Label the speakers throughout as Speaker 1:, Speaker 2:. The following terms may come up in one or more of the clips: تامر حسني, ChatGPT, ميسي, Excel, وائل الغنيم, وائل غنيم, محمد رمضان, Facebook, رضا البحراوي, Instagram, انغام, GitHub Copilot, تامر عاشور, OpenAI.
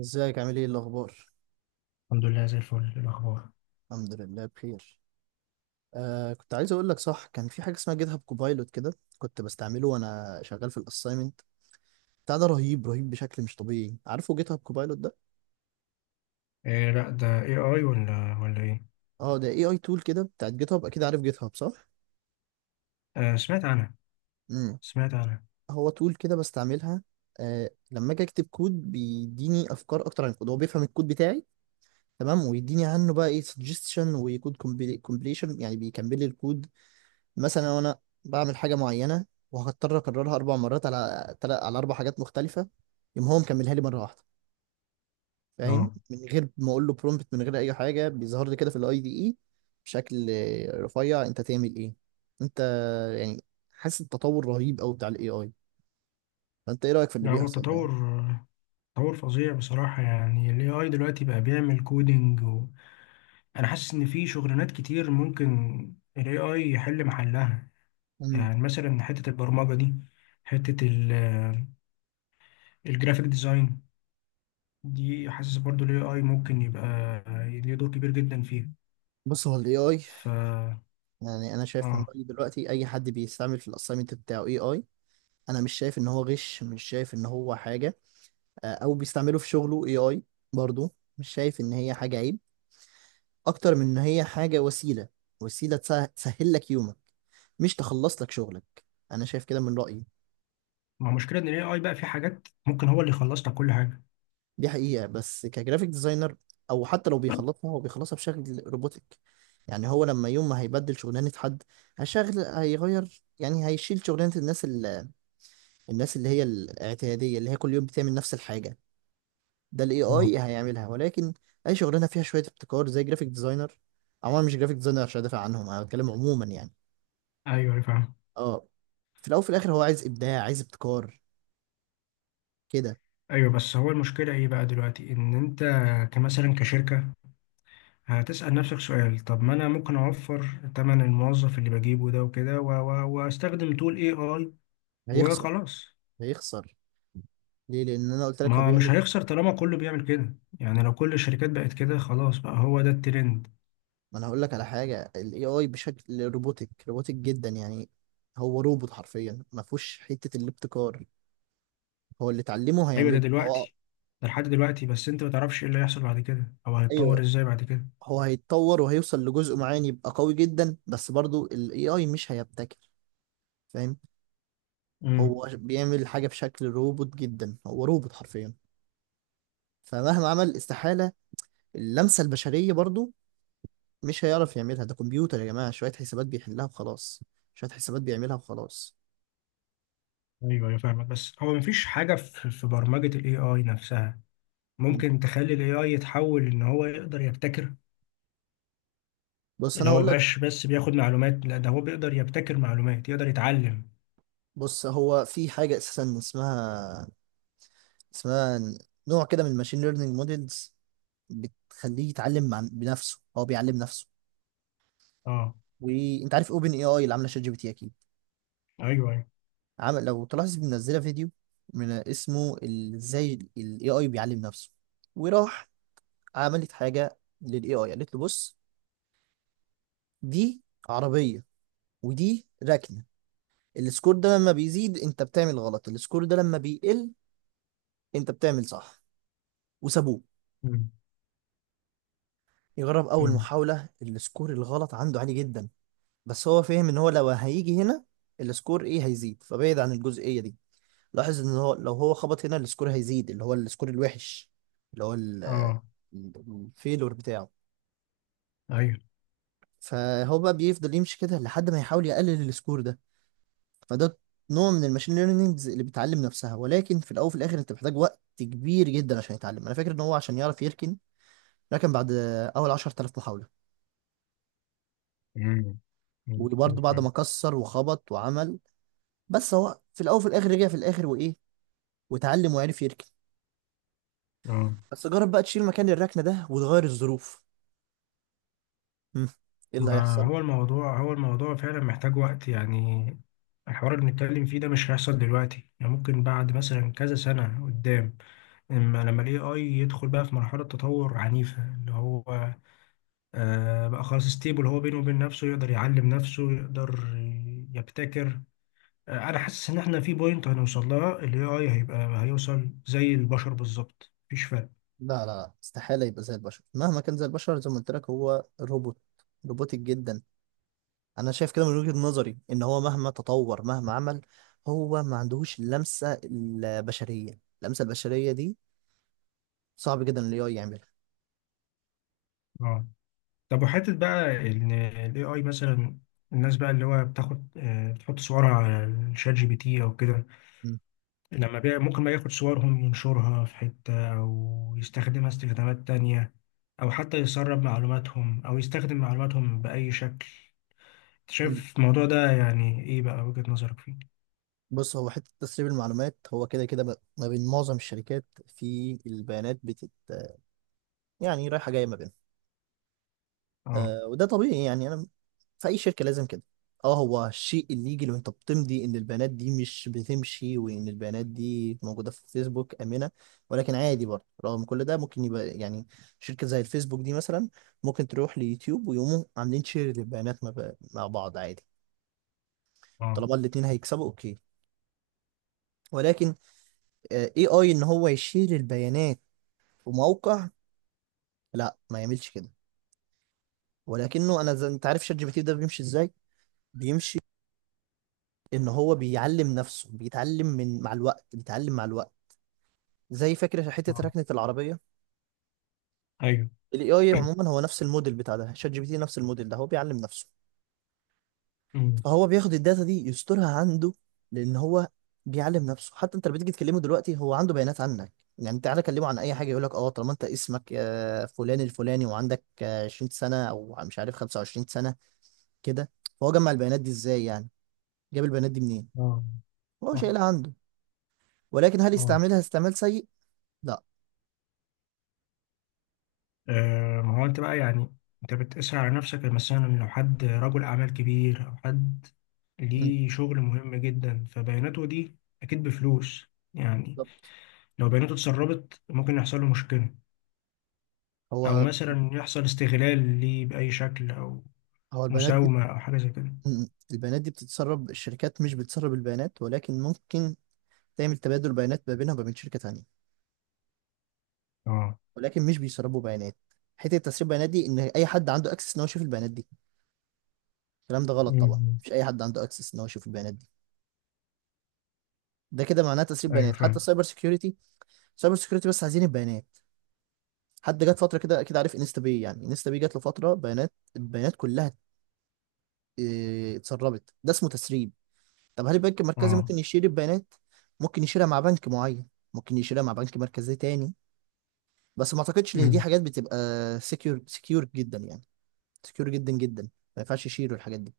Speaker 1: ازيك؟ عامل ايه؟ إيه الاخبار؟
Speaker 2: الحمد لله زي الفل. إيه الأخبار؟
Speaker 1: الحمد لله بخير. كنت عايز اقول لك، صح، كان في حاجه اسمها جيت هاب كوبايلوت كده. كنت بستعمله وانا شغال في الاساينمنت بتاع ده. رهيب، رهيب بشكل مش طبيعي. عارفه جيت هاب كوبايلوت ده؟
Speaker 2: إيه، لا ده اي اي ولا ايه؟
Speaker 1: اه، ده اي اي تول كده بتاعت جيت هاب. اكيد عارف جيت هاب، صح؟
Speaker 2: آه، سمعت عنها.
Speaker 1: امم.
Speaker 2: سمعت عنها.
Speaker 1: هو تول كده بستعملها. لما اجي اكتب كود بيديني افكار اكتر عن الكود، هو بيفهم الكود بتاعي. تمام، ويديني عنه بقى ايه سجستشن وكود كومبليشن، يعني بيكمل لي الكود. مثلا لو انا بعمل حاجه معينه وهضطر اكررها اربع مرات على على اربع حاجات مختلفه، يقوم هو مكملها لي مره واحده. فاهم؟
Speaker 2: اه،
Speaker 1: من غير ما اقول له برومبت، من غير اي حاجه، بيظهر لي كده في الاي دي اي بشكل رفيع. انت تعمل ايه انت؟ يعني حاسس التطور رهيب قوي بتاع الاي اي. فانت ايه رايك في اللي
Speaker 2: لا هو
Speaker 1: بيحصل ده؟
Speaker 2: تطور، تطور فظيع بصراحة. يعني ال AI دلوقتي بقى بيعمل كودينج و... أنا حاسس إن في شغلانات كتير ممكن ال AI يحل محلها.
Speaker 1: امم.
Speaker 2: يعني مثلا حتة البرمجة دي، حتة ال الجرافيك ديزاين دي، حاسس برضو ال AI ممكن يبقى ليه دور كبير جدا فيها.
Speaker 1: بص، هو الاي اي،
Speaker 2: ف
Speaker 1: يعني انا شايف من
Speaker 2: اه
Speaker 1: رايي دلوقتي، اي حد بيستعمل في الاساينمنت بتاعه اي اي، انا مش شايف ان هو غش، مش شايف ان هو حاجه. او بيستعملوا في شغله اي اي، برضو مش شايف ان هي حاجة عيب، اكتر من ان هي حاجة وسيلة. وسيلة تسهل لك يومك، مش تخلص لك شغلك. انا شايف كده من رأيي.
Speaker 2: ما مشكلة إن ال AI بقى في حاجات ممكن هو اللي يخلص لك كل حاجة.
Speaker 1: دي حقيقة، بس كجرافيك ديزاينر، او حتى لو بيخلطها، هو بيخلصها بشكل روبوتك. يعني هو لما يوم ما هيبدل شغلانة حد، هيغير، يعني هيشيل شغلانة الناس الناس اللي هي الاعتيادية اللي هي كل يوم بتعمل نفس الحاجة، ده الاي
Speaker 2: آه.
Speaker 1: اي هيعملها. ولكن اي شغلانه فيها شويه ابتكار زي جرافيك ديزاينر، عموما مش جرافيك ديزاينر عشان ادافع عنهم، انا بتكلم عموما يعني.
Speaker 2: ايوه، أيوة، فاهم.
Speaker 1: اه، في الاول وفي الاخر هو عايز ابداع، عايز ابتكار كده.
Speaker 2: ايوه، بس هو المشكله ايه بقى دلوقتي؟ ان انت كمثلا كشركه هتسال نفسك سؤال، طب ما انا ممكن اوفر تمن الموظف اللي بجيبه ده وكده واستخدم تول اي اي
Speaker 1: هيخسر،
Speaker 2: وخلاص.
Speaker 1: هيخسر. ليه؟ لان انا قلت لك هو
Speaker 2: ما مش
Speaker 1: بيعمل.
Speaker 2: هيخسر طالما كله بيعمل كده. يعني لو كل الشركات بقت كده خلاص بقى هو ده الترند.
Speaker 1: ما انا هقول لك على حاجه، الاي اي بشكل روبوتك، روبوتك جدا يعني. هو روبوت حرفيا، ما فيهوش حته الابتكار، هو اللي اتعلمه
Speaker 2: ايوه ده
Speaker 1: هيعمله. اه،
Speaker 2: دلوقتي، ده لحد دلوقتي، بس انت ما تعرفش ايه اللي هيحصل بعد كده او هيتطور
Speaker 1: ايوه.
Speaker 2: ازاي بعد كده.
Speaker 1: هو هيتطور وهيوصل لجزء معين يبقى قوي جدا، بس برضو الاي اي مش هيبتكر. فاهم؟
Speaker 2: امم.
Speaker 1: هو بيعمل حاجة في شكل روبوت جدا، هو روبوت حرفيا، فمهما عمل، استحالة اللمسة البشرية برضو مش هيعرف يعملها. ده كمبيوتر يا جماعة، شوية حسابات بيحلها وخلاص، شوية حسابات بيعملها وخلاص.
Speaker 2: ايوه ايوه فاهمك. بس هو مفيش حاجه في برمجه الاي اي نفسها
Speaker 1: مم.
Speaker 2: ممكن تخلي ال AI يتحول إن هو يقدر يبتكر؟
Speaker 1: بص،
Speaker 2: اللي
Speaker 1: أنا
Speaker 2: هو
Speaker 1: هقول لك.
Speaker 2: مبقاش بس بياخد معلومات، لا ده هو بيقدر يبتكر معلومات، يقدر يتعلم.
Speaker 1: بص، هو في حاجة أساسا اسمها، اسمها نوع كده من الماشين ليرنينج موديلز، بتخليه يتعلم مع بنفسه، هو بيعلم نفسه.
Speaker 2: اه.
Speaker 1: وانت عارف اوبن اي اي اللي عامله شات جي بي تي اكيد،
Speaker 2: ايوه ايوه.
Speaker 1: عمل، لو تلاحظ، منزله فيديو من اسمه ازاي الاي اي بيعلم نفسه. وراح عملت حاجه للاي اي، قالت له بص، دي عربيه ودي ركنه، السكور ده لما بيزيد انت بتعمل غلط، السكور ده لما بيقل انت بتعمل صح. وسابوه
Speaker 2: أمم،
Speaker 1: يجرب. اول
Speaker 2: أمم،
Speaker 1: محاوله السكور الغلط عنده عالي جدا، بس هو فاهم ان هو لو هيجي هنا السكور ايه هيزيد، فبعد عن الجزئيه دي. لاحظ ان هو لو هو خبط هنا السكور هيزيد، اللي هو السكور الوحش، اللي هو
Speaker 2: اه
Speaker 1: الفيلور بتاعه.
Speaker 2: ايوه.
Speaker 1: فهو بقى بيفضل يمشي كده لحد ما يحاول يقلل السكور ده. فده نوع من الماشين ليرنينجز اللي بتعلم نفسها. ولكن في الاول وفي الاخر، انت محتاج وقت كبير جدا عشان يتعلم. انا فاكر ان هو عشان يعرف يركن، ركن بعد اول 10,000 محاولة،
Speaker 2: أمم، أمم،
Speaker 1: وبرضه
Speaker 2: كتير
Speaker 1: بعد
Speaker 2: فعلا.
Speaker 1: ما كسر وخبط وعمل. بس هو في الاول وفي الاخر رجع في الاخر، وايه، وتعلم وعرف يركن.
Speaker 2: اه،
Speaker 1: بس جرب بقى تشيل مكان الركنة ده وتغير الظروف. مم. ايه اللي
Speaker 2: ما
Speaker 1: هيحصل؟
Speaker 2: هو الموضوع، فعلا محتاج وقت. يعني الحوار اللي بنتكلم فيه ده مش هيحصل دلوقتي، يعني ممكن بعد مثلا كذا سنة قدام. اما لما ال AI يدخل بقى في مرحلة تطور عنيفة، اللي هو آه بقى خلاص ستيبل، هو بينه وبين نفسه يقدر يعلم نفسه، يقدر يبتكر. آه، انا حاسس ان احنا في بوينت هنوصل لها الاي اي هيوصل زي البشر بالظبط، مفيش فرق.
Speaker 1: لا لا لا، استحالة يبقى زي البشر. مهما كان زي البشر، زي ما قلت لك، هو روبوت، روبوتك جدا. أنا شايف كده من وجهة نظري إن هو مهما تطور مهما عمل، هو ما عندهوش اللمسة البشرية. اللمسة البشرية دي صعب جدا ال AI يعملها.
Speaker 2: اه، طب وحته بقى ان الاي اي مثلا الناس بقى اللي هو بتاخد آه بتحط صورها على الشات جي بي تي او كده،
Speaker 1: مم.
Speaker 2: لما بقى ممكن بقى ياخد صورهم ينشرها في حته او يستخدمها استخدامات تانية، او حتى يسرب معلوماتهم او يستخدم معلوماتهم باي شكل.
Speaker 1: مم.
Speaker 2: شايف الموضوع ده يعني ايه بقى وجهة نظرك فيه؟
Speaker 1: بص، هو حتة تسريب المعلومات، هو كده كده ما بين معظم الشركات في البيانات بتت، يعني رايحة جاية ما بينهم.
Speaker 2: اه
Speaker 1: آه، وده طبيعي يعني. أنا في اي شركه لازم كده. اه، هو الشيء اللي يجي لو انت بتمضي ان البيانات دي مش بتمشي، وان البيانات دي موجوده في فيسبوك امنه. ولكن عادي برضه رغم كل ده ممكن يبقى يعني شركه زي الفيسبوك دي مثلا ممكن تروح ليوتيوب ويقوموا عاملين شير للبيانات مع مع بعض عادي،
Speaker 2: اه
Speaker 1: طالما الاتنين هيكسبوا اوكي. ولكن اي اي ان هو يشير البيانات في موقع، لا، ما يعملش كده. ولكنه انا زي انت عارف شات جي بي تي ده بيمشي ازاي. بيمشي ان هو بيعلم نفسه، بيتعلم من مع الوقت، بيتعلم مع الوقت. زي فكرة حتة
Speaker 2: اه
Speaker 1: ركنة العربية.
Speaker 2: ايوه.
Speaker 1: ال AI عموما هو نفس الموديل بتاع ده، شات جي بي تي نفس الموديل ده هو بيعلم نفسه.
Speaker 2: أمم،
Speaker 1: فهو بياخد الداتا دي يسترها عنده، لأن هو بيعلم نفسه. حتى انت لما تيجي تكلمه دلوقتي هو عنده بيانات عنك. يعني تعالى كلمه عن اي حاجه، يقول لك اه طالما انت اسمك آه، فلان الفلاني، وعندك آه، 20 سنه او مش عارف 25 سنه كده. فهو جمع البيانات دي ازاي يعني؟ جاب البيانات دي منين؟
Speaker 2: اه،
Speaker 1: هو
Speaker 2: صح.
Speaker 1: شايلها عنده، ولكن هل
Speaker 2: اه،
Speaker 1: يستعملها استعمال سيء؟ لا.
Speaker 2: آه، ما هو انت بقى يعني، انت بتقيسها على نفسك مثلا. لو حد رجل اعمال كبير او حد
Speaker 1: مم.
Speaker 2: ليه شغل مهم جدا فبياناته دي اكيد بفلوس يعني،
Speaker 1: بالظبط.
Speaker 2: لو بياناته اتسربت ممكن يحصل له مشكلة، او
Speaker 1: هو،
Speaker 2: مثلا يحصل استغلال ليه بأي شكل، او
Speaker 1: البيانات دي،
Speaker 2: مساومة او حاجة زي كده.
Speaker 1: م- البيانات دي بتتسرب، الشركات مش بتسرب البيانات، ولكن ممكن تعمل تبادل بيانات ما بينها وما بين شركة تانية.
Speaker 2: اه،
Speaker 1: ولكن مش بيسربوا بيانات. حته تسريب البيانات دي ان اي حد عنده اكسس ان هو يشوف البيانات دي، الكلام ده غلط طبعا،
Speaker 2: أمم،
Speaker 1: مش اي حد عنده اكسس ان هو يشوف البيانات دي، ده كده معناه تسريب
Speaker 2: ايوه
Speaker 1: بيانات. حتى
Speaker 2: فاهم.
Speaker 1: السايبر سكيورتي، سايبر سكيورتي بس عايزين البيانات. حد جت فتره كده، اكيد عارف انستا باي، يعني انستا باي جات له فتره بيانات، البيانات كلها اه، اتسربت. ده اسمه تسريب. طب هل البنك المركزي
Speaker 2: اه،
Speaker 1: ممكن يشيل البيانات؟ ممكن يشيلها مع بنك معين، ممكن يشيلها مع بنك مركزي تاني، بس ما اعتقدش ان دي
Speaker 2: أمم،
Speaker 1: حاجات بتبقى سكيور، سكيور جدا يعني، سكيور جدا جدا، ما ينفعش يشيلوا الحاجات دي.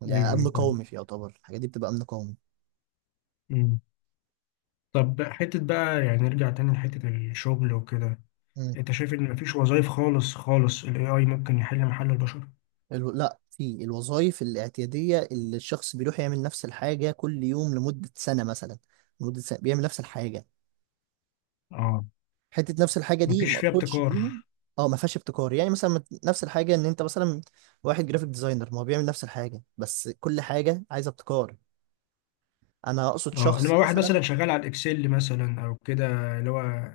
Speaker 1: ده
Speaker 2: ايوه
Speaker 1: امن
Speaker 2: ايوه فاهم.
Speaker 1: قومي، في يعتبر الحاجات دي بتبقى امن قومي.
Speaker 2: مم. طب حتة بقى يعني نرجع تاني لحتة الشغل وكده،
Speaker 1: مم.
Speaker 2: انت شايف ان مفيش وظائف خالص خالص ال AI ممكن يحل محل البشر؟
Speaker 1: لا، في الوظائف الاعتياديه اللي الشخص بيروح يعمل نفس الحاجه كل يوم لمده سنه مثلا، لمده سنه بيعمل نفس الحاجه.
Speaker 2: اه،
Speaker 1: حته نفس الحاجه دي
Speaker 2: مفيش
Speaker 1: ما
Speaker 2: فيها
Speaker 1: اقصدش
Speaker 2: ابتكار.
Speaker 1: بيها. اه ما فيهاش ابتكار، يعني مثلا نفس الحاجه ان انت مثلا واحد جرافيك ديزاينر، ما هو بيعمل نفس الحاجه بس كل حاجه عايزه ابتكار. انا اقصد
Speaker 2: اه، انما
Speaker 1: شخص
Speaker 2: واحد
Speaker 1: مثلا.
Speaker 2: مثلا شغال على الاكسل مثلا او كده، اللي هو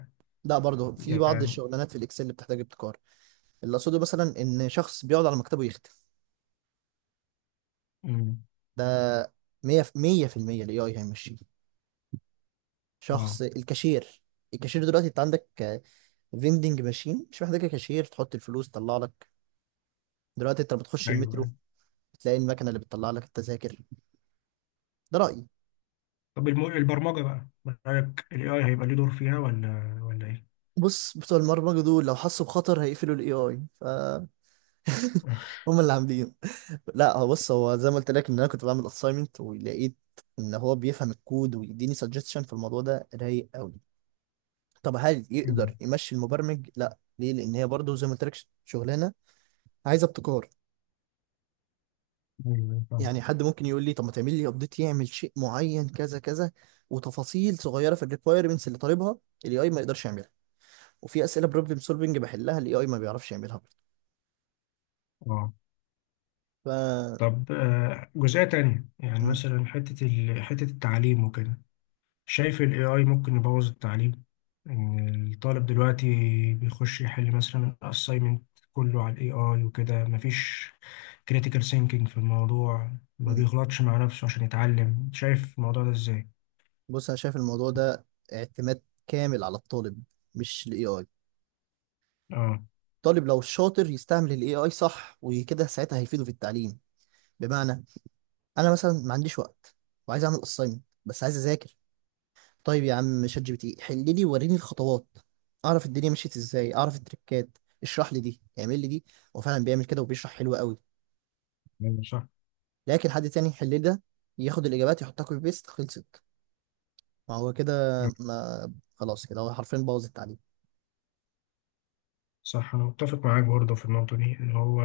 Speaker 1: لا، برضه في بعض
Speaker 2: يعني.
Speaker 1: الشغلانات في الاكسل اللي بتحتاج ابتكار. اللي اقصده مثلا ان شخص بيقعد على مكتبه يختم،
Speaker 2: مم.
Speaker 1: ده 100 في 100%، الاي اي هيمشيه.
Speaker 2: اه
Speaker 1: شخص الكاشير، الكاشير دلوقتي انت عندك فيندنج ماشين، مش محتاجه كاشير، تحط الفلوس تطلع لك. دلوقتي انت لما بتخش
Speaker 2: ايوه
Speaker 1: المترو
Speaker 2: أيوة.
Speaker 1: بتلاقي المكنه اللي بتطلع لك التذاكر. ده رايي.
Speaker 2: طب الم... البرمجة بقى من رأيك ال AI هيبقى ليه دور فيها ولا ايه؟
Speaker 1: بص، بتوع البرمجه دول لو حسوا بخطر هيقفلوا الاي اي. ف هم اللي عاملين. لا، هو، بص، هو زي ما قلت لك ان انا كنت بعمل اساينمنت ولقيت ان هو بيفهم الكود ويديني سجستشن في الموضوع ده رايق قوي. طب هل
Speaker 2: مم.
Speaker 1: يقدر يمشي المبرمج؟ لا، ليه؟ لان هي برضه زي ما قلت لك شغلانه عايزه ابتكار.
Speaker 2: ايوه فاهم.
Speaker 1: يعني حد ممكن يقول لي طب ما تعمل لي ابديت يعمل شيء معين كذا كذا وتفاصيل صغيره في الريكويرمنتس اللي طالبها، الاي اي ما يقدرش يعملها. وفي اسئله بروبلم سولفنج بحلها الاي اي ما بيعرفش يعملها برضه.
Speaker 2: اه،
Speaker 1: ف
Speaker 2: طب آه، جزئية تانية، يعني
Speaker 1: م-
Speaker 2: مثلا حتة التعليم وكده، شايف ال AI ممكن يبوظ التعليم؟ إن الطالب دلوقتي بيخش يحل مثلا الأسايمنت كله على ال AI وكده، مفيش critical thinking في الموضوع، ما
Speaker 1: م.
Speaker 2: بيغلطش مع نفسه عشان يتعلم. شايف الموضوع ده إزاي؟
Speaker 1: بص، انا شايف الموضوع ده اعتماد كامل على الطالب، مش الاي اي.
Speaker 2: آه،
Speaker 1: الطالب لو شاطر يستعمل الاي اي صح وكده، ساعتها هيفيده في التعليم. بمعنى، انا مثلا ما عنديش وقت وعايز اعمل اساينمنت، بس عايز اذاكر، طيب يا عم شات جي بي تي حل لي وريني الخطوات، اعرف الدنيا مشيت ازاي، اعرف التريكات، اشرح لي دي، اعمل لي دي. هو فعلا بيعمل كده وبيشرح حلو قوي.
Speaker 2: أيوة، صح.
Speaker 1: لكن حد تاني يحل لي ده، ياخد الاجابات يحطها كوبي بيست، خلصت. ما هو كده، ما خلاص كده هو حرفيا بوظ التعليم.
Speaker 2: صح، أنا متفق معاك برضه في النقطة دي، إن هو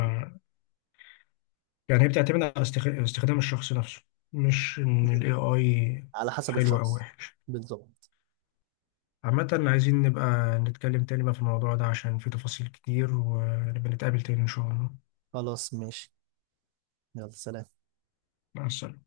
Speaker 2: يعني هي بتعتمد على استخدام الشخص نفسه، مش إن ال AI
Speaker 1: على حسب
Speaker 2: حلو أو
Speaker 1: الشخص.
Speaker 2: وحش.
Speaker 1: بالظبط.
Speaker 2: عامة، عايزين نبقى نتكلم تاني بقى في الموضوع ده عشان فيه تفاصيل كتير، ونبقى نتقابل تاني إن شاء الله.
Speaker 1: خلاص ماشي، يلا سلام.
Speaker 2: مع السلامة.